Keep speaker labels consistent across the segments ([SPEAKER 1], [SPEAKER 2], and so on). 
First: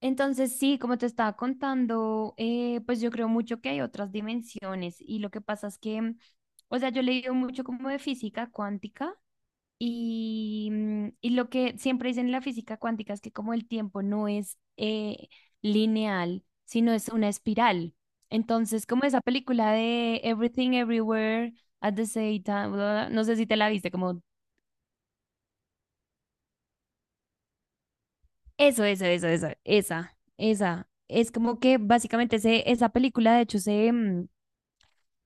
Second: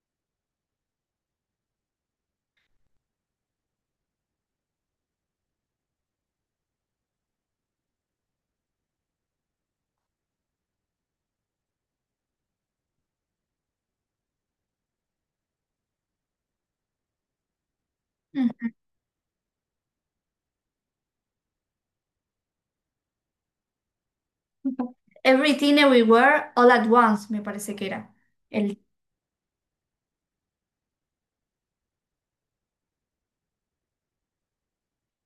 [SPEAKER 1] Entonces, sí, como te estaba contando, pues yo creo mucho que hay otras dimensiones y lo que pasa es que, o sea, yo he leído mucho como de física cuántica y lo que siempre dicen en la física cuántica es que como el tiempo no es lineal, sino es una espiral.
[SPEAKER 2] Mm.
[SPEAKER 1] Entonces, como esa película de Everything Everywhere at the same time, bla, bla, bla, no sé si te la viste, como
[SPEAKER 2] Everything Everywhere All at Once, me parece que era. El...
[SPEAKER 1] eso, esa, esa. Es como que básicamente esa película, de hecho,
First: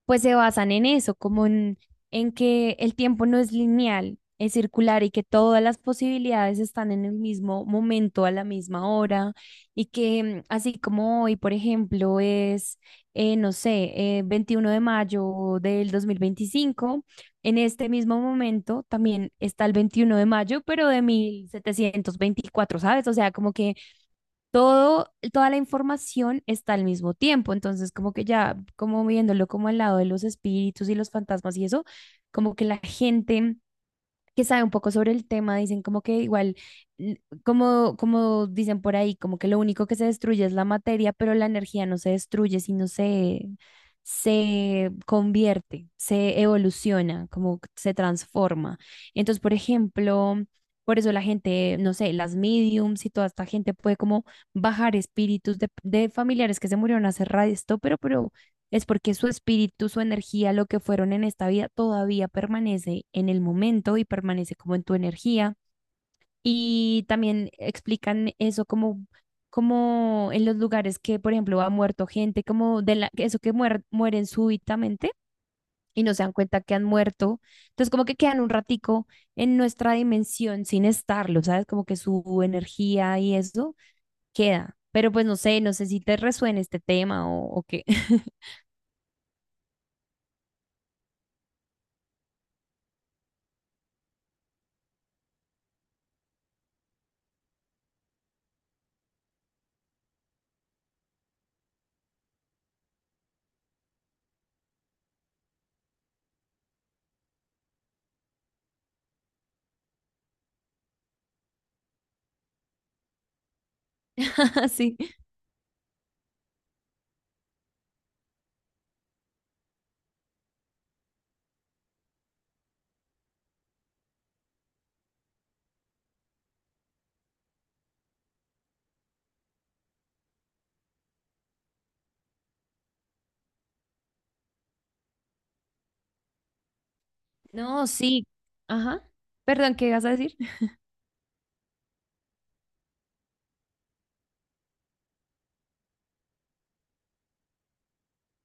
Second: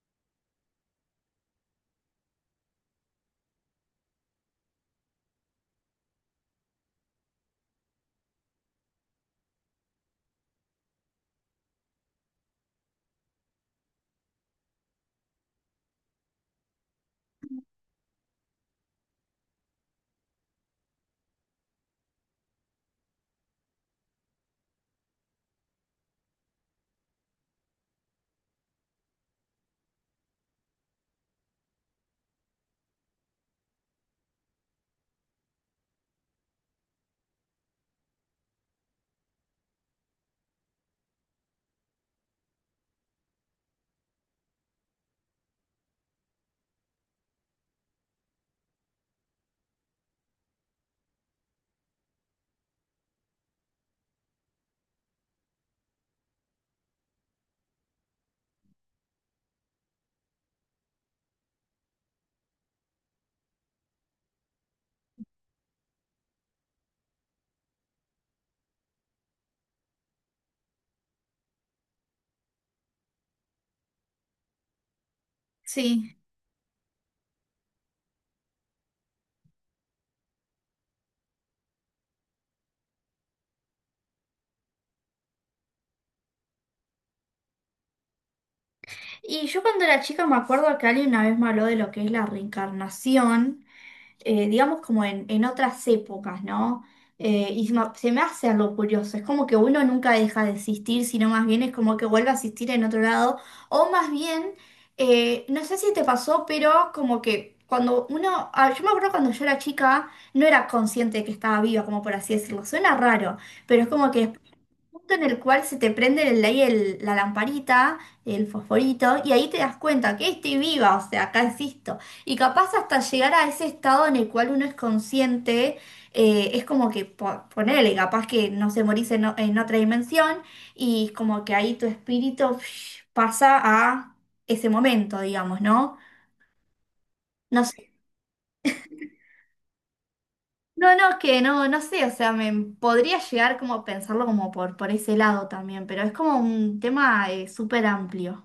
[SPEAKER 1] pues se basan en eso, como en que el tiempo no es lineal, es circular y que todas las posibilidades están en el mismo momento, a la misma hora, y que así como hoy, por ejemplo, es, no sé, 21 de mayo del 2025 en este mismo momento también está el 21 de mayo, pero de 1724. ¿Sabes? O sea, como que toda la información está al mismo tiempo. Entonces, como que ya, como viéndolo como al lado de los espíritus y los fantasmas y eso, como que la gente que sabe un poco sobre el tema, dicen como que igual, como dicen por ahí, como que lo único que se destruye es la materia, pero la energía no se destruye, sino se, se convierte, se evoluciona, como que se transforma. Entonces, por ejemplo, por eso la gente, no sé, las mediums y toda esta gente puede como bajar espíritus de familiares que se murieron hace rato, pero es porque su espíritu, su energía, lo que fueron en esta vida, todavía permanece en el momento y permanece como en tu energía. Y también explican eso como, como en los lugares que, por ejemplo, ha muerto gente, como de la, eso que mueren súbitamente y no
[SPEAKER 2] Sí.
[SPEAKER 1] se dan cuenta que han muerto. Entonces, como que quedan un ratico en nuestra dimensión sin estarlo, ¿sabes? Como que su energía y eso queda. Pero pues no sé, si te resuena este tema o qué.
[SPEAKER 2] Y yo cuando era chica me acuerdo que alguien una vez me habló de lo que es la reencarnación, digamos como en otras épocas, ¿no? Y se me hace algo curioso, es como que uno nunca deja de existir, sino más bien es como que vuelve a existir en otro lado, o más bien, no sé si te pasó, pero como que cuando uno, ah, yo me acuerdo cuando yo era chica, no era consciente de que estaba viva, como por así decirlo, suena raro, pero es como que
[SPEAKER 1] Sí.
[SPEAKER 2] punto en el cual se te prende ahí la lamparita, el fosforito, y ahí te das cuenta que estoy viva, o sea, acá existo. Y capaz hasta llegar a ese estado en el cual uno es consciente, es como que ponele, capaz que no se morís en, en otra dimensión, y como que ahí tu espíritu psh, pasa a ese momento, digamos, ¿no? No
[SPEAKER 1] No,
[SPEAKER 2] sé.
[SPEAKER 1] sí. Ajá. Perdón, ¿qué ibas a decir?
[SPEAKER 2] No, no, es que no, no sé, o sea, me podría llegar como a pensarlo como por ese lado también, pero es como un tema súper amplio.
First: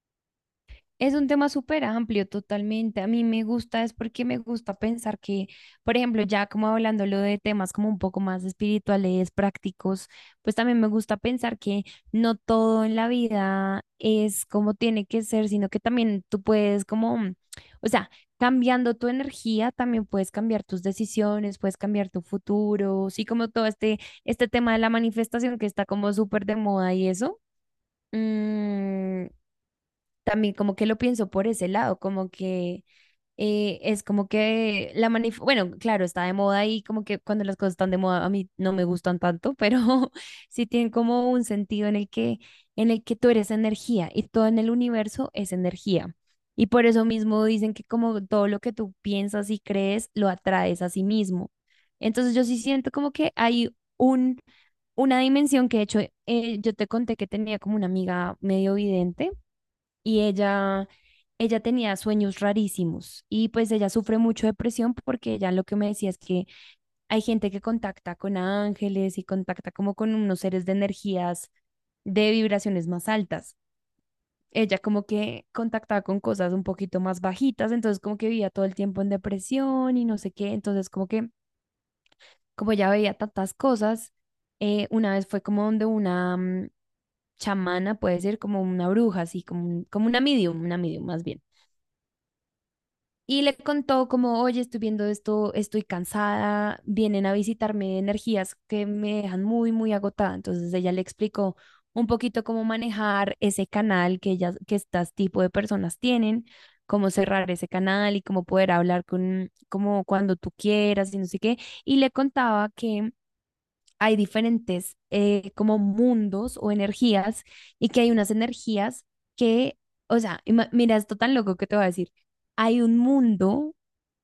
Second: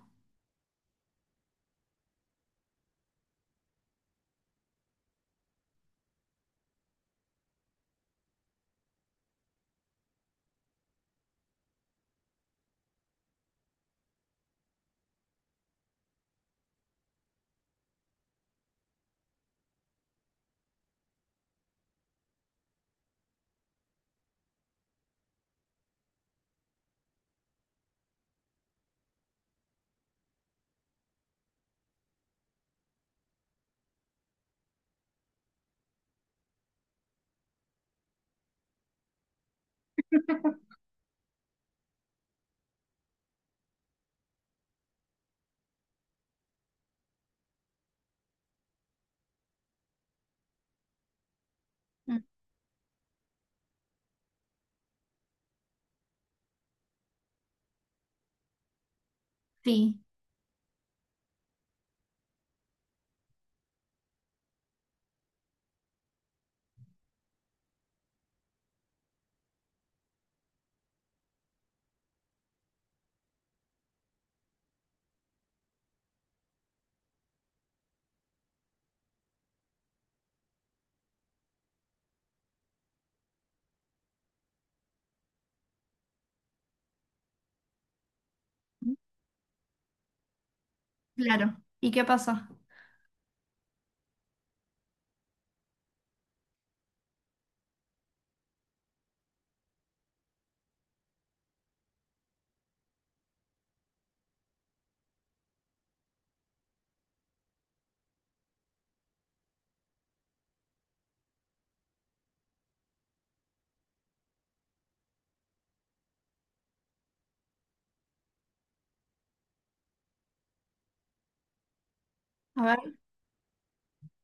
[SPEAKER 1] Es un tema súper amplio, totalmente. A mí me gusta, es porque me gusta pensar que, por ejemplo, ya como hablándolo de temas como un poco más espirituales, prácticos, pues también me gusta pensar que no todo en la vida es como tiene que ser, sino que también tú puedes como, o sea, cambiando tu energía, también puedes cambiar tus decisiones, puedes cambiar tu futuro, sí, como todo este tema de la manifestación que está como súper de moda y eso. Mm, también como que lo pienso por ese lado, como que es como que la manif bueno, claro, está de moda y como que cuando las cosas están de moda a mí no me gustan tanto, pero sí tienen como un sentido en el que tú eres energía y todo en el universo es energía. Y por eso mismo dicen que como todo lo que tú piensas y crees lo atraes a sí mismo.
[SPEAKER 2] Mm.
[SPEAKER 1] Entonces yo sí siento como que hay un una dimensión que de hecho yo te conté que tenía como una amiga medio vidente
[SPEAKER 2] Sí,
[SPEAKER 1] y ella tenía sueños rarísimos y pues ella sufre mucho depresión porque ella lo que me decía es que hay gente que contacta con ángeles y contacta como con unos seres de energías de vibraciones más altas. Ella como que contactaba con cosas un poquito más bajitas, entonces como que vivía todo el tiempo en depresión y no sé qué, entonces como que como ella veía tantas cosas, una vez fue como donde una chamana, puede ser como una bruja, así como, como una medium más bien.
[SPEAKER 2] claro. ¿Y qué pasó?
[SPEAKER 1] Y le contó como, oye, estoy viendo esto, estoy cansada, vienen a visitarme energías que me dejan muy, muy agotada. Entonces ella le explicó un poquito cómo manejar ese canal que ellas, que estas tipo de personas tienen, cómo cerrar ese canal y cómo poder hablar con, como cuando tú quieras y no sé qué. Y le contaba que hay diferentes como mundos o energías y que hay unas energías que, o sea, mira, esto tan loco que te voy a decir,
[SPEAKER 2] A
[SPEAKER 1] hay
[SPEAKER 2] ver.
[SPEAKER 1] un mundo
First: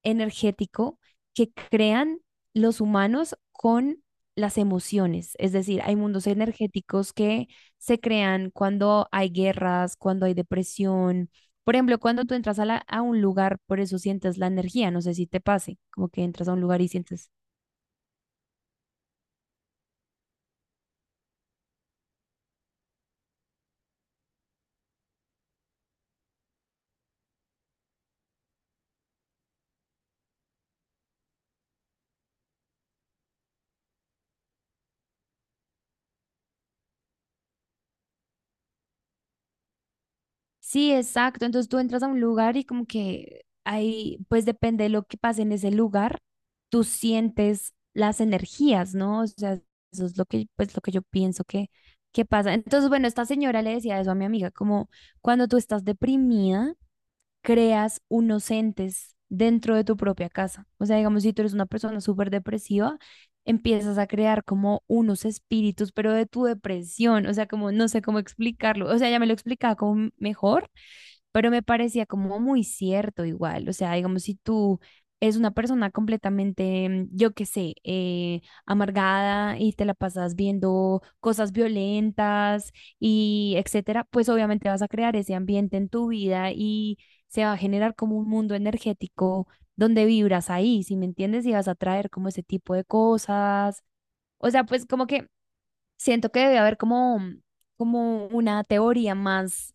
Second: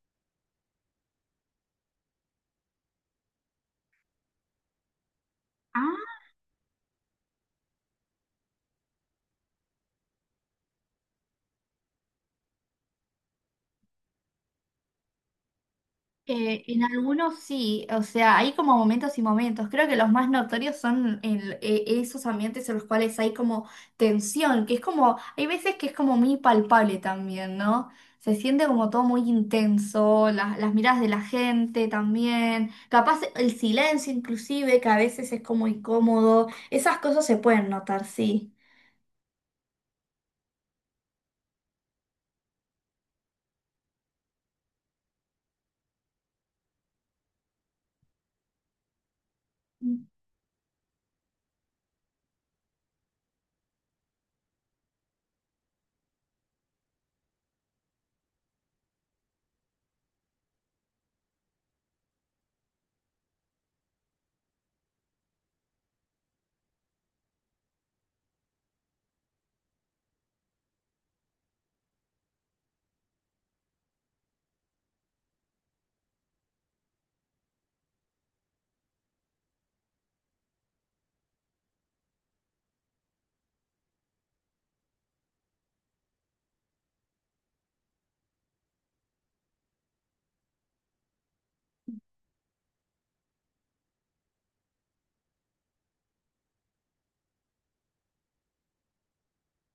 [SPEAKER 1] energético que crean los humanos con las emociones, es decir, hay
[SPEAKER 2] Ah,
[SPEAKER 1] mundos energéticos que se crean cuando hay guerras, cuando hay depresión. Por ejemplo, cuando tú entras a un lugar, por eso sientes la energía, no sé si te pase, como que entras a un lugar
[SPEAKER 2] en
[SPEAKER 1] y sientes.
[SPEAKER 2] algunos sí, o sea, hay como momentos y momentos. Creo que los más notorios son en, esos ambientes en los cuales hay como tensión, que es como, hay veces que es como muy palpable también, ¿no? Se siente como todo muy intenso, las miradas de la gente también, capaz el silencio inclusive, que a veces es como incómodo. Esas cosas se pueden notar, sí.
[SPEAKER 1] Sí, exacto. Entonces tú entras a un lugar y como que ahí, pues depende de lo que pase en ese lugar, tú sientes las energías, ¿no? O sea, eso es lo que, pues lo que yo pienso que, pasa. Entonces, bueno, esta señora le decía eso a mi amiga, como cuando tú estás deprimida, creas unos entes dentro de tu propia casa. O sea, digamos, si tú eres una persona súper depresiva, empiezas a crear como unos espíritus, pero de tu depresión. O sea, como no sé cómo explicarlo. O sea, ya me lo explicaba como mejor, pero me parecía como muy cierto igual, o sea, digamos, si tú es una persona completamente, yo qué sé, amargada y te la pasas viendo cosas violentas y etcétera, pues obviamente vas a crear ese ambiente en tu vida y se va a generar como un mundo energético donde vibras ahí, si me entiendes, y vas a traer como ese tipo de cosas. O sea, pues como que siento que debe haber como una teoría más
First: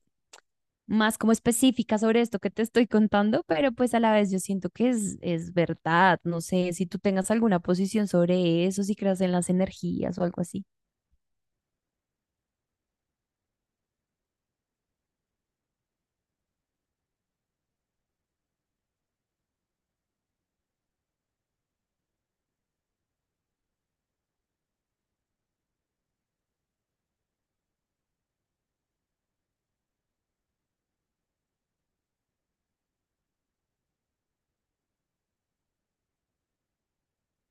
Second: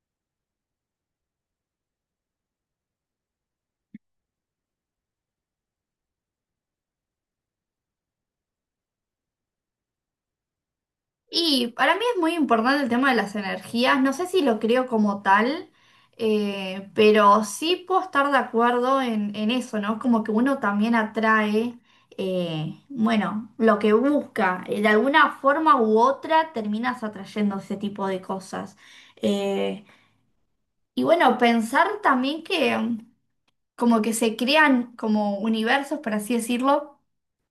[SPEAKER 1] más como específica sobre esto que te estoy contando, pero pues a la vez yo siento que es verdad. No sé si tú tengas alguna posición sobre eso, si creas en las energías o algo así.
[SPEAKER 2] Y para mí es muy importante el tema de las energías. No sé si lo creo como tal, pero sí puedo estar de acuerdo en eso, ¿no? Como que uno también atrae, bueno, lo que busca. De alguna forma u otra terminas atrayendo ese tipo de cosas. Eh, y bueno, pensar también que mm, como que se crean como universos, por así decirlo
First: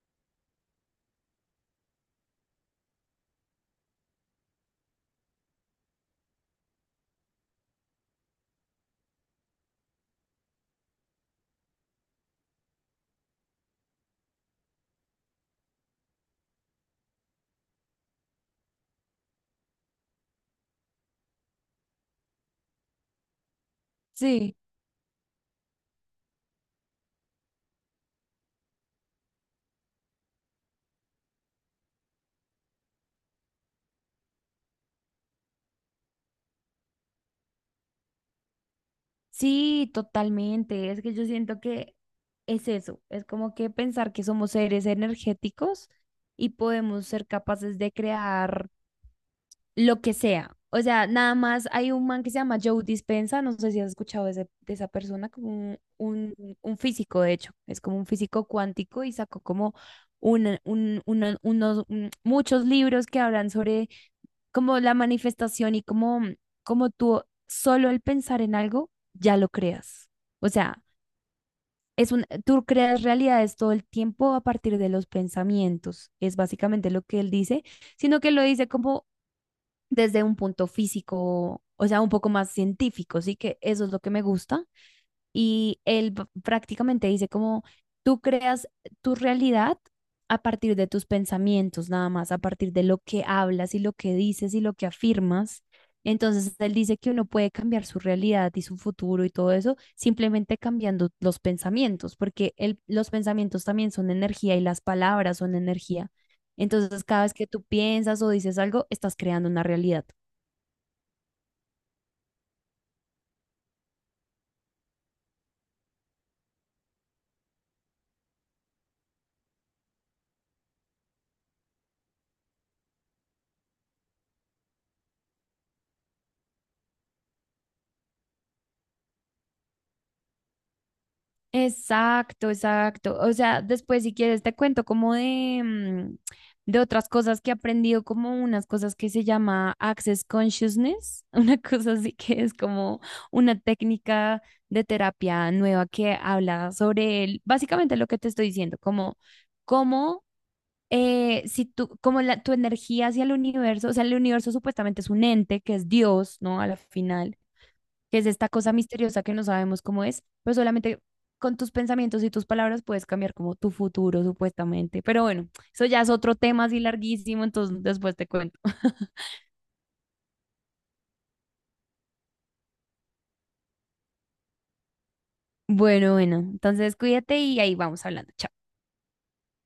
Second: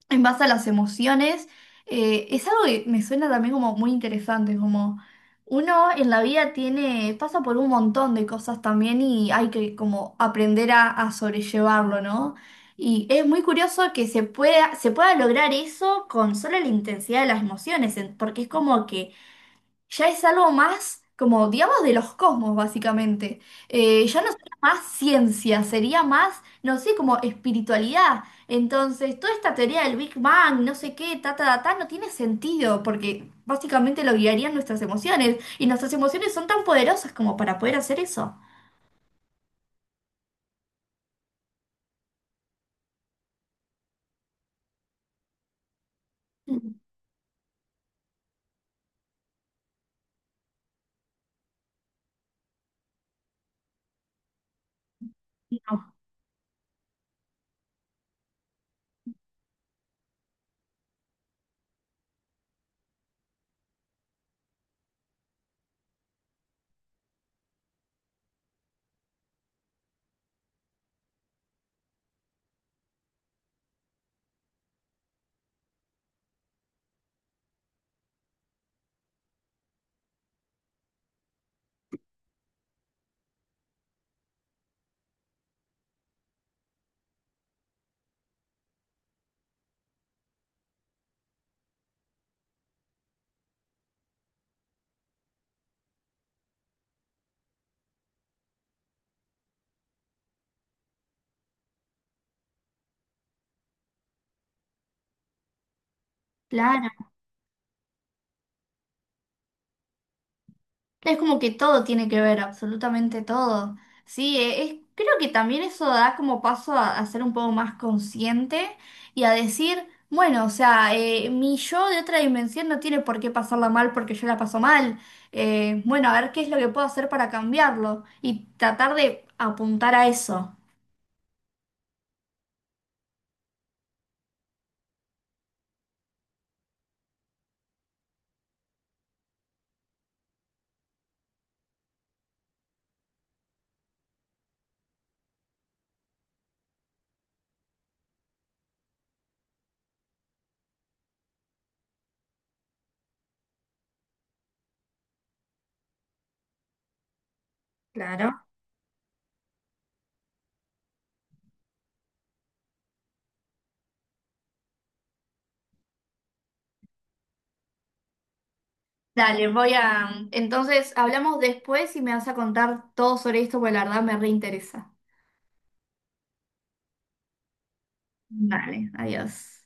[SPEAKER 2] en base a las emociones. Es algo que me suena también como muy interesante, como uno en la vida tiene, pasa por un montón de cosas también y hay que como aprender a sobrellevarlo, ¿no? Y es muy curioso que se pueda lograr eso con solo la intensidad de las emociones, en- porque es como que ya es algo más, como digamos, de los cosmos, básicamente. Ya no
[SPEAKER 1] Sí.
[SPEAKER 2] sería más ciencia, sería más, no sé, como espiritualidad. Entonces, toda esta teoría del Big Bang, no sé qué, ta, ta, ta, ta, no tiene sentido, porque básicamente lo guiarían nuestras emociones, y nuestras emociones son tan poderosas como para poder hacer eso.
[SPEAKER 1] Sí, totalmente. Es que yo siento que es eso, es como que pensar que somos seres energéticos y
[SPEAKER 2] Mm.
[SPEAKER 1] podemos ser capaces de crear lo que sea. O sea, nada más hay un man que se llama Joe Dispenza, no sé si has escuchado de, de esa persona, como un,
[SPEAKER 2] No,
[SPEAKER 1] un- un físico, de hecho, es como un físico cuántico y sacó como muchos libros que hablan sobre como la manifestación y como tú solo el pensar en algo ya lo creas. O sea, tú creas realidades todo el tiempo a partir de los pensamientos, es básicamente lo que él dice, sino que lo dice como desde un punto físico, o sea, un poco más científico, sí que eso es lo que me gusta. Y él prácticamente dice como tú creas tu realidad a partir de tus pensamientos, nada más, a partir de lo que hablas y lo que dices y lo que afirmas. Entonces, él dice que uno puede cambiar su realidad y su futuro y todo eso simplemente cambiando los pensamientos, porque los pensamientos también son energía y las palabras son energía. Entonces,
[SPEAKER 2] claro.
[SPEAKER 1] cada vez que tú piensas o dices algo, estás creando una realidad.
[SPEAKER 2] Es como que todo tiene que ver, absolutamente todo. Sí, es, creo que también eso da como paso a ser un poco más consciente y a decir, bueno, o sea, mi yo de otra dimensión no tiene por qué pasarla mal porque yo la paso mal. Bueno, a ver qué es lo que puedo hacer para cambiarlo y tratar de apuntar a eso.
[SPEAKER 1] Exacto, exacto. O sea, después si quieres te cuento como de, de otras cosas que he aprendido, como unas cosas que se llama Access Consciousness, una cosa así que es como una técnica de terapia nueva que habla sobre básicamente lo que te estoy diciendo, como cómo si tú, como tu energía hacia el universo, o sea, el universo supuestamente es un ente que es Dios, ¿no? A la final que es
[SPEAKER 2] Claro.
[SPEAKER 1] esta cosa misteriosa que no sabemos cómo es, pero solamente con tus pensamientos y tus palabras puedes cambiar como tu futuro, supuestamente. Pero bueno, eso ya es otro tema así larguísimo, entonces después te cuento.
[SPEAKER 2] Dale, voy a... Entonces, hablamos después y me vas a contar todo sobre esto porque la verdad me reinteresa.
[SPEAKER 1] Bueno, bueno, entonces cuídate y ahí vamos hablando. Chao.
[SPEAKER 2] Vale, adiós.